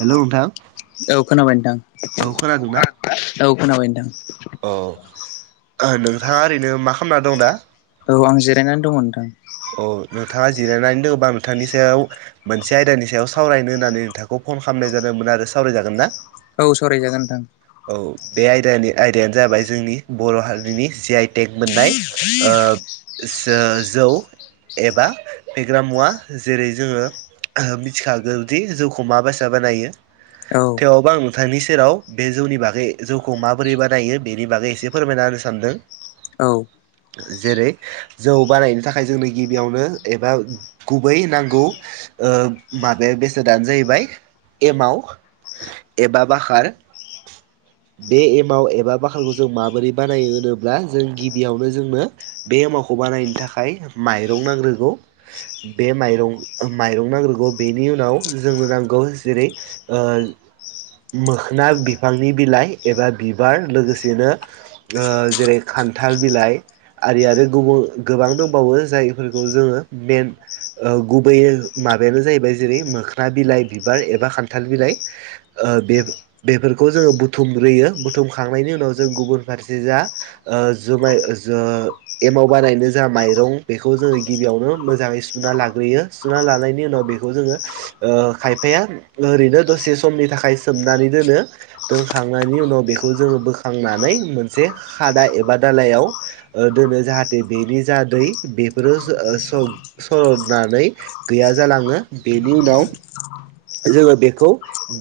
हेल' नोंथां औ खोनाबाय नथां औ खोनादोंना? औ खोनाबाय नथां। औ नोंथाङा ओरैनो मा खालामना दं दा? औ आं जिरायनानै दङ नथां ‌। औ नोंथाङा जिरायनानै दङबा नोंथांनि सायाव मोनसे आयदानि सायाव सावरायनो होन्नानै नोंथांखौ फन खालामनाय जादोंमोन आरो सावरायजागोन ना? औ सरायजागोन नथां। औ बे आयदानि आयदायानो जाबाय जोंनि बर' हारिनि जि आइ टेक मोननाय ओ ज-जौ एबा फेग्रा मुवा जेरै जोङो मिथिखागौदि जौखौ मा बासा बानायो औ थेवबो आं नोंथांनि सेराव बे जौनि बागै जौखौ माबोरै बानायो बेनि बागै एसे फोरमायना होनो सानदों। [unintelligible] जेरै जौ बानायनो थाखाय जोंनो गिबियावनो एबा गुबै नांगौ ओ माबाया बेसादानो जाहैबाय एमाव एबा बाखार। [inaudible] बे एमाव एबा बाखारखौ जों माबोरै बानायो होनोब्ला जों गिबियावनो जोंनो बे वखौ बानायनो थाखाय माइरं नांग्रोगौ बे माइरं माइरं नांग्रोगौ बेन नि उनाव जोंनो नांगौ जेरै ओ मोखोना बि फांनि बिलाइ एबा बिबार लोगोसेनो ओ जेरै खान्थाल बिलाइ आरि आरो गुबु गोबां दंबावो जायफोरखौ जोङो मेन ओ गुबैयै माबायानो जाहैबाय जेरै मोखोना बिलाइ बिबार एबा खान्थाल बिलाइ। ओ बेफ-बेफोर खौ जोङो बुथुमग्रोयो बुथुमखांनायनि उनाव जों गुबुन फारसे जा ओ जुमाय ओ ज एमाव बानायनो जा माइरं बेखौ जोङो गिबियावनो मोजाङै सुना लाग्रोयो सुना लानाय उनाव बेखौ जोङो खायफाया ओरैनो दसे समनि थाखाय सोमनानै दोनो दोनखांनायनि उनाव बेखौ जोङो बोखांनानै मोनसे खादा एबा दालइयाव दोनो जाहाथे बेनि जा दै बेफोरो स-सर'नानै गैया ज लाङो बेनि उनाव जोङो बेखौ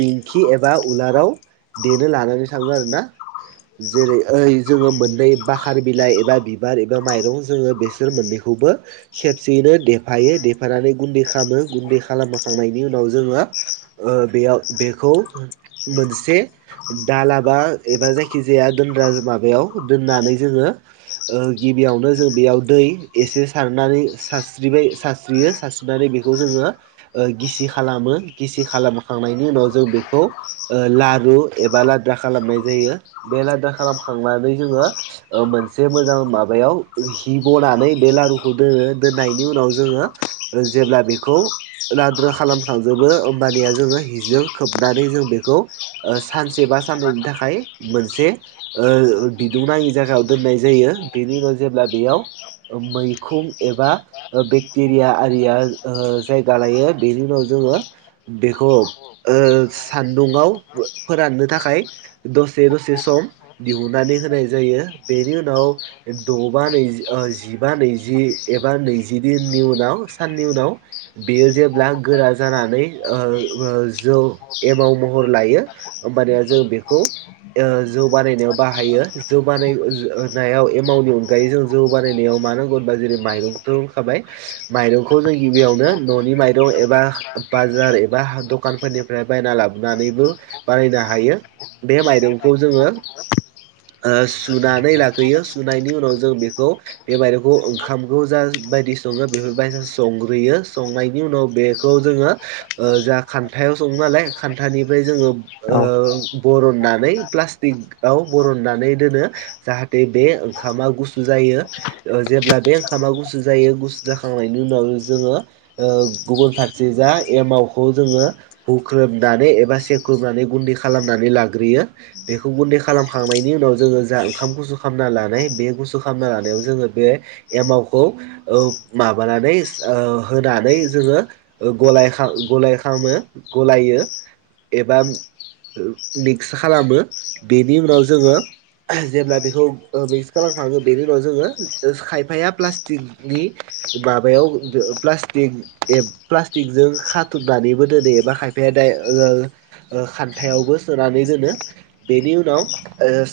दिंखि एबा उलाराव देनो लानानै थांङो आरो ना जेरै ओइ जोङो मोननै बाखार बिलाइ एबा बिबार एबा माइरं जोङो बेसोर मोननै खौबो खेबसेयैनो देफायो देफानानै गुन्दै खालामो गुन्दै खालामखांनायनि उनाव जोङो बेयाव बेखौ मोनसे से दालाबा एबा जायखि जाया दोनग्रा माबायाव दोननानै जोङो ओ गिबियावनो जों बेयाव दै एसे सारनानै सारस्रिबाय सारस्रियो सारस्रिनानै बेखौ जोङोओ गिसि खालानो गिसि खालामखांनायनि उनाव जों बेखौ ओ ला रु एबा लाद्रा खालामनाय जायो बे लाद्रा खालामखांनानै जोङो मोनसे मोजां माबायाव हि बनानै बे लारुखौ दोनो दोननायनि उनाव जोङो जेब्ला बेखौ खौ लााद्रु खालामखांजोबो होमबानिया जोङो हिजों खोबनानै जों बेखौ ओ सानसे बा साननैनि थाखाय मोनसे ओ बिदुं नाङि जायगायाव दोननाय जायो। बेनि उनाव जेब्ला बेयाव मैखुम एबा बेक्टेरिया आरिया ओ जायगा लायो बेनि उनाव जो जोङो बेखौ ओ सान्दुंआव फोराननो थाखाय दसे दसे सम दिहुननानै होनाय जायो बेनि उनाव द बा नैजि जिबा नैजि एबा नैजिदिननि उनाव साननि उनाव बेयो जेब्ला गोरा जानानै ओ ओ जौ एमाव महर लायो। होमबानिया जों बेखौ ओ जौ बानायनायाव बाहायो जौ बानायनायाव एमाउनि अनगायै जों जौ बानायनायाव मानो होनो होनबा जेरै माइरंखौथ' होखाबाय माइरंखौ जों गिबियावनो न'नि माइरं एबा बाजार एबा दखानफोरनिफ्राय बायना लाबोनानैबो बानायनो हायो बे माइरंखौ जोङो ओ सुनानै लाग्रोयो सुनायनि उनाव जों बेखौ बे माइरंखौ ओंखामखौ जा बायदि संग्रोयो उनाव जो ख न्थायाव सङो नालाय खान्थानिफ्राय जोङो ओ औ बरननानै प्लासटिक आव बरननानै दोनो जाहाथे बे ओंखामा गुसु जायो ओ जेब्ला बे ओंखामा गुसु जायो गुसु जाखांनायनि उनाव जोङोओ गुबुन फारसे जा एमावखौ जोङो हुख्रुबनानै एबा सेख्रुबनानै गुन्दै खालामनानै लाग्रोयो बेखौ गुन्दै खालामखांनायनि उनाव जोङो जा ओंखाम गुसु खालामना लानाय बे गुसु खालामना लानायाव जोङो बे एमावखौ औ माबानानै होना नानै जोङो गलायखां गलाखामो गलायो एबा मिक्स खालामो बेनि उनाव जोङो जेब्ला बेखौ मिक्स खालामखाङो बेनि उनाव जोङो खायफाया प्लास्टिकनि माबायाव प्लास्टिक प्लास्टिक जों खाथुमनानैबो दोनो एबा खायफायाानो द [unintelligible] हिथायावबो सोनानै दोनो बेनि उनाव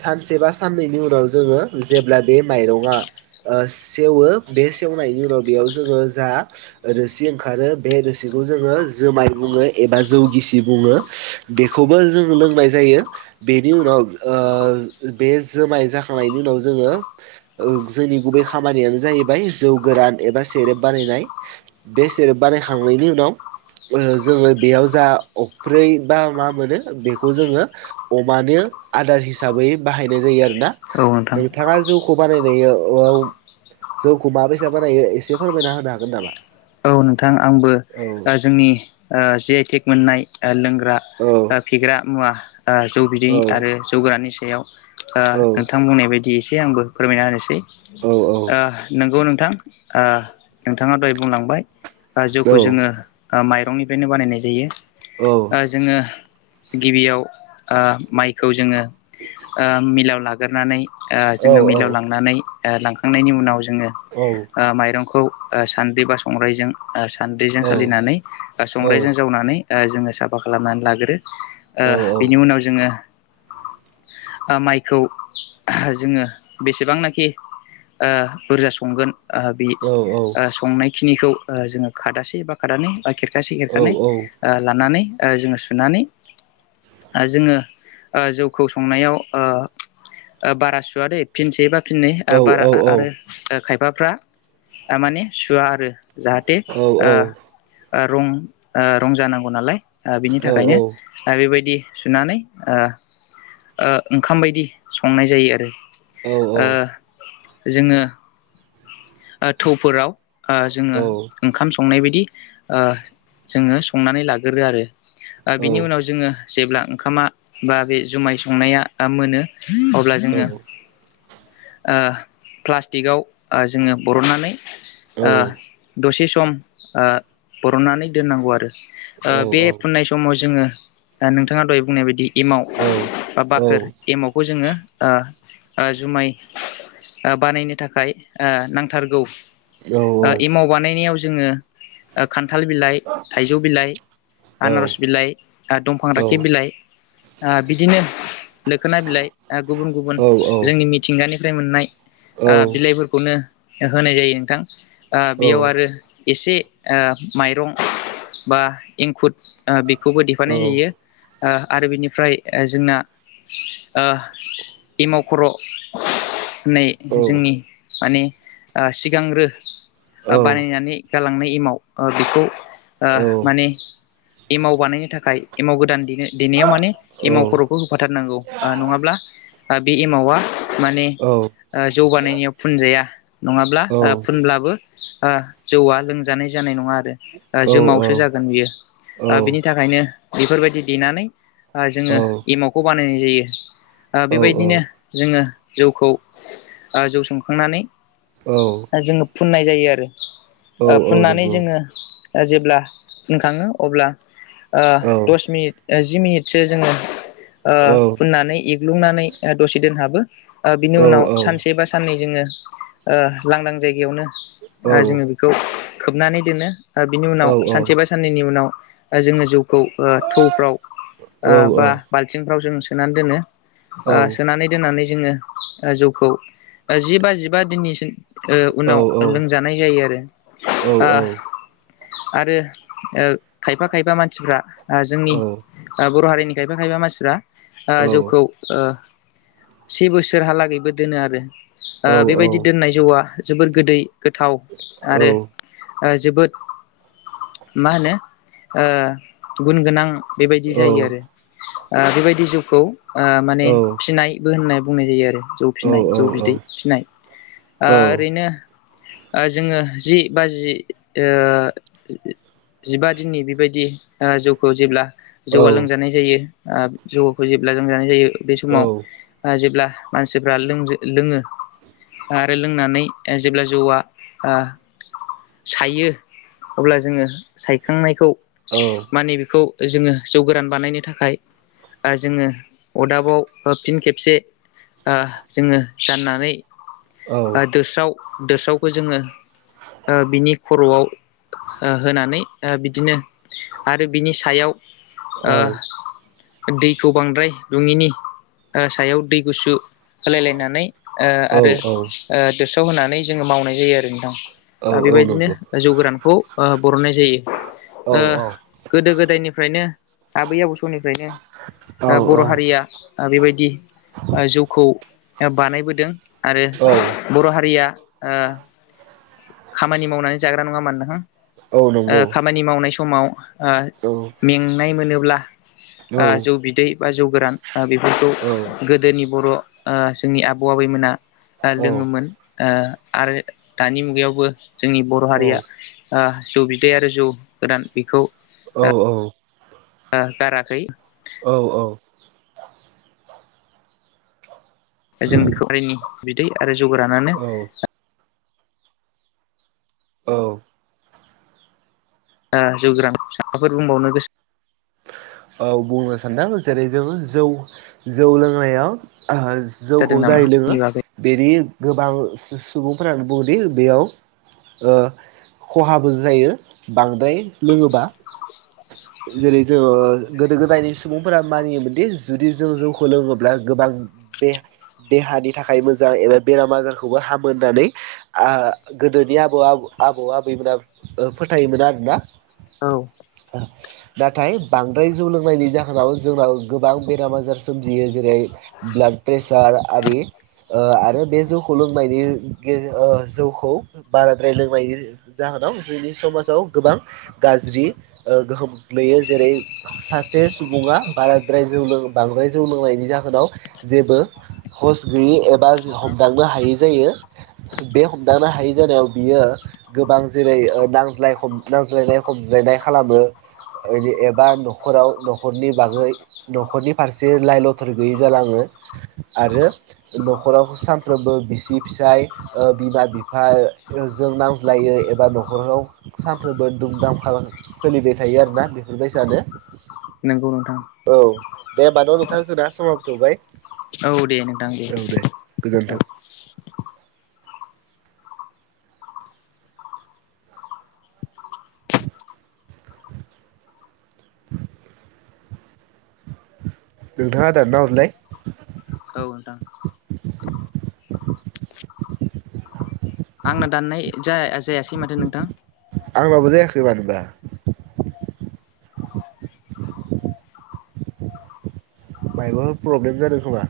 सानसे बा साननैनि उनाव जोङो जे अब्ला बे माइरङा सेवो बे सेवनायनि उनाव बेयाव जोङो जा रोसि ओंखारो बे रोसि बेखौ जोङो जुमाय बुङो एबा जौ गिसि बुङो बे खौबो जों लोंनाय जायो बेनि उनाव बे जोमाय जाखांनायनि उनाव जों ङो जोंनि गुबै खामानियानो जाहैबाय जौ गोरान एबा सेरेप बानायनाय बे सेरेप बानायखांनायनि उनाव जोङो बेयाव जा अफ्रै बा मा मोनो बेखौ जोङो अमानो आदार हिसाबै बाहायनाय जायो आरो नोंथां नोंथाङा जौ खौ बानायनायाव औ जौखौ माबैसा बानायो एसे फोरमायना होनो हागोन नामा? औ नोंथां आंबो औ ओ जोंनि ओ जि आइ टेक मोननाय ओ लों ग्रा औ ओ फेग्रा मुवा ओ जौ बिदै औ आरो जौ गोराननि सायाव ओ औ नोंथां बुंनाय बायदि एसे आंबो फोरमायना होनोसै। औ ओ नोंगौ नों थां ओ नोंथाङा दहाय बुंलांबाय ओ जौखौ औ जोङो ओ माइरंनिफ्रायनो बानायनाय जायो। ओ जोङो गिबियाव ओ माइखौ जोङो ओ मिलाव लागोरनानै ओ जोङो औ मिलाव औ लांनानै ओ लांखांनायनि उनाव जोङो औ ओ माइरंखौ ओ सान्द्रि बा संग्राइजों ओ औ नंगौ औ सान्द्रिजों सालिनानै ओ संग्राइजों जावनानै ओ जोङो साफा खालामनानै लागोरो। ओ बिनि उनाव जोङो [inaudible] ओ माइखौ जोङो बेसेबांनाखि ओ बुरजा संगोन ओ बि ओ संनाय खिनिखौ ओ जोङो खादासे बा खादानै ओ खेरखासे खेरखानै ओ लानानै ओ जोङो सुनानै ओ जोङो ओ जौखौ संनायाव ओ ओ बारा सुवादै फिनसेबा फिननै बारा ओ आ-आरो खायफाफ्रा ओ माने सुवा आरो जाहाथे ओ ओ रं ओ रं जानांगौ नालाय। ओ बिनि थाखायनो ओ बेबायदि सुनानै ओ ओ ओंखाम बायदि संनाय जायो आरो। ओ जोङो ओ थौफोराव जोङो ओ ओंखाम सं नाय बायदि ओ जोङो संनानै लागोरो आरो। ओ औ बिनि उनाव जोङो जेब्ला ओंखामा बा बे जुमाय संनाया ओ मोनो अब्ला जोङो ओ प्लास्टिकआव ओ जोङो बरननानै ओ दसे सम ओ बरननानै दोननांगौ आरो। ओ बे फुननाय समाव जोङो नोंथाङा दहाय बुंनाय बायदि एमाव बा बाखोर एमावखौ जोङो ओ ओ जुमाय ओ बानायनो थाखाय नांथारगौ। ओ एमाव बानायनायाव जोङो ओ खा न्थाल बिलाइ, थाइजौ बिलाइ, आनारस बिलाइ, आरो दंफां राखेब बिलाइ ओ बिदिनो लोखोना बिलाइ ओ गुबुन गुबुन जोंनि मिथिंगानिफ्राय मोननाय ओ बिलाइफोरखौनो होनाय जायो नोंथां। ओ बेयाव आरो एसे ओ माइरं बा एंखुर ओ बेखौबो देफानाय जायो‌। ओ आरो बिनिफ्राय जोंना ओ एमाव खर' होननाय जोंनि माने ओ सिगांग्रो ओ बानायनानै गालांनाय एमाव ओ बेखौ ओ माने एमाव बानायनो थाखाय एमाव गोदान देनो देनायाव माने एमाव खर'खौ होफाथारनांगौ। ओ नङाब्ला ओ बे एमावा माने ओ जौगानायनियाव फुनजाया नङाब्ला ओ फुनब्लाबो ओ जौआ लोंजानाय जानाय नङा आरो ओ जोमावसो जागोन बियो। ओ बिनि थाखायनो बेफोरबायदि देनानै ओ जोङो एमावखौ बानायनाय जायो। ओ बेबायदिनो जोङो जौखौ ओ जौ संखांनानै औ। जोङो फुननाय जायो आरो। ओ फुननानै जोङो ओ जेब्ला फुनखाङो अब्ला ओ दस मिनिट ओ जि मिनिटसो जोङो ओ फुननानै एग्लुंनानै ओ दसे दोनहाबो। ओ बिनि उनाव सानसे बा साननै जोङो ओ लांदां जायगायावनो ओ जोङो बेखौ खोबनानै दोनो। ओ बिनि उनाव सानसे बा साननैनि उनाव ओ जोङो जौखौ ओ थौफ्राव ओ औ बा औ बाल्थिंफ्राव जों सोनानै दोनो। औ ओ सोनानै दोननानै जोङो ओ जौखौ जि बा जिबा दिननिसिम ओ उनाव लोंजानाय जायो आरो ओ आरो ओ खायफा खायफा मानसिफ्रा ओ जोंनि ओ बर' हारि नि खायफा खायफा मानसिफोरा ओ जौखौ ओ से बोसोरहालागैबो दोनो आरो आ बेबायदि दोननाय जौआ जोबोद गोदै गोथाव आरो आ जोबोद मा होनो ओ गुन गोनां बेबायदि जायो आरो ओ बेबायदि जौखौ ओ माने फिनाय बो होनना बुंनाय जायो आरो जौ फिनाय जौ बिदै फिनाय ओ औ ओरैनो ओ जोङो जि बाजि ओ जिबा दिननि बेबायदि ओ जौखौ जेब्ला जौआ लोंजानाय जायो ओ जौखो जेब्ला लोंजानाय जायो। बे समाव आ जेब्ला मानसिफ्रा लोंजो लोङो। आरो लोंनानै जेब्ला जौआ आ सायो अब्ला जोङो सायखांनायखौ औ माने बेखौ जोङो जौ गोरान बानायनो थाखाय आ जोङो अदाबाव ओ फिन खेबसे ओ जोङो जाननानै ओ दोस्राव दोस्रावखो जोङो ओ बिनि खर'आव ओ होनानै ओ बिदिनो आरो बिनि सायाव ओ दैखौ बांद्राय रुङिनि ओ सायाव दै गुसु होलायलायनानै ओ आरो ओ दोसाव होनानै जोङो मावनाय जायो आरो नोंथां। औ ओ बेबायदिनो नंगौ जौ गोरानखौ ओ बरननाय जायो। औ ओ गोदो गोदायनिफ्रायनो आबै आबौ समनिफ्रायनो औ ओ बर' हारिया ओ बेबायदि ओ जौखौ दा बानायबोदों आरो बर' हारिया ओ खामानि मावनानै जाग्रा नङा होमबा नोंथां। औ ओ नंगौ ामानि मावनाय स समाव ओ औ मेंनाय मोनोब्ला ओ जौ बिदै बा जौ गोरान ओ बेफोरखौ औ गोदोनि बर' ओ जोंनि आबौ आबैमोना ओ औ लोङोमोन। ओ आरो दानि मुगायावबो जोंनि बर' हारिया ओ जौ बिदै आरो जौ गोरान बेखौ ओ गाराखै। औ औ। जों बेखौ हारिनि बिदै आरो जौ गोरानो औ औ। जौ गोरान [unintelligible] फोर बुंबावनो गोसो औ बुंनो सानदों जेरै जोङो जौ जौ लोंनायाव ओ जौखौ जादों नामा जाय लोङो बेनि बागै बेनि गोबां सु-सुबुंफोरानो बुङोदि बेयाव ओ खहाबो जायो बांद्राय लोङोबा। जेरै जोङो गोदो गोदायनि सुबुंफोरा मानियोमोनदि जुदि जों जौखौ लोङोब्ला गोबां दे-देहानि थाखाय मोजां एबा बेराम आजारखौबो हामो होननानै आ गोदोनि आबौ आ आबौ आबैमोना ओ फोथायोमोन आरो ना। औ। [unintelligible] नाथाय बांद्राय जौ लोंनायनि जाहोनाव जोंनाव गोबां बेराम आजार सोमजियो। जेरै ब्लाड प्रेसार आरि। ओ आरो बे जौखौ लोंबाय बियो जौखौ बाराद्राय लोंनायनि बियो जा होनाव जोंनि समाजाव गोबां गाज्रि गोहोम गोग्लैयो। जेरै सासे सुबुङा बाराद्राय जौ लोङो बांद्राय जौ लोंनायनि जाहोनाव जेबो हस गैयि एबा हमदांनो हायै जायो। बे हमदांनो हायै जायो। बियो गोबां जेरै नांज्लाय नांज्लायनाय खमज्लायनाय खालामो। एबा न'खराव न'खरनि बागै न'खरनि फारसे लाइ लथर गैयै जालाङो। आरो न'खराव सानफ्रोमबो बिसि फिसाय बिमा बिफा जों नांज्लायो एबा न'खराव सानफ्रोमबो दुम दामखा सोलिबाय थायो आरो ना बेफोरबायसा नो। नंगौ नोंथां। दे होमबान' नोंथां जोंना समाबो थौबाय औ दे नोंथां दे। औ औ गोजोन्थों नोंथाङा दानना हरलाय। औ नोंथां। आंना दाननाय जाया-जायासै माथो नोंथां। आंनाबो जायाखै मानोबा। मायबा प्रब्लेम जादों खोमा।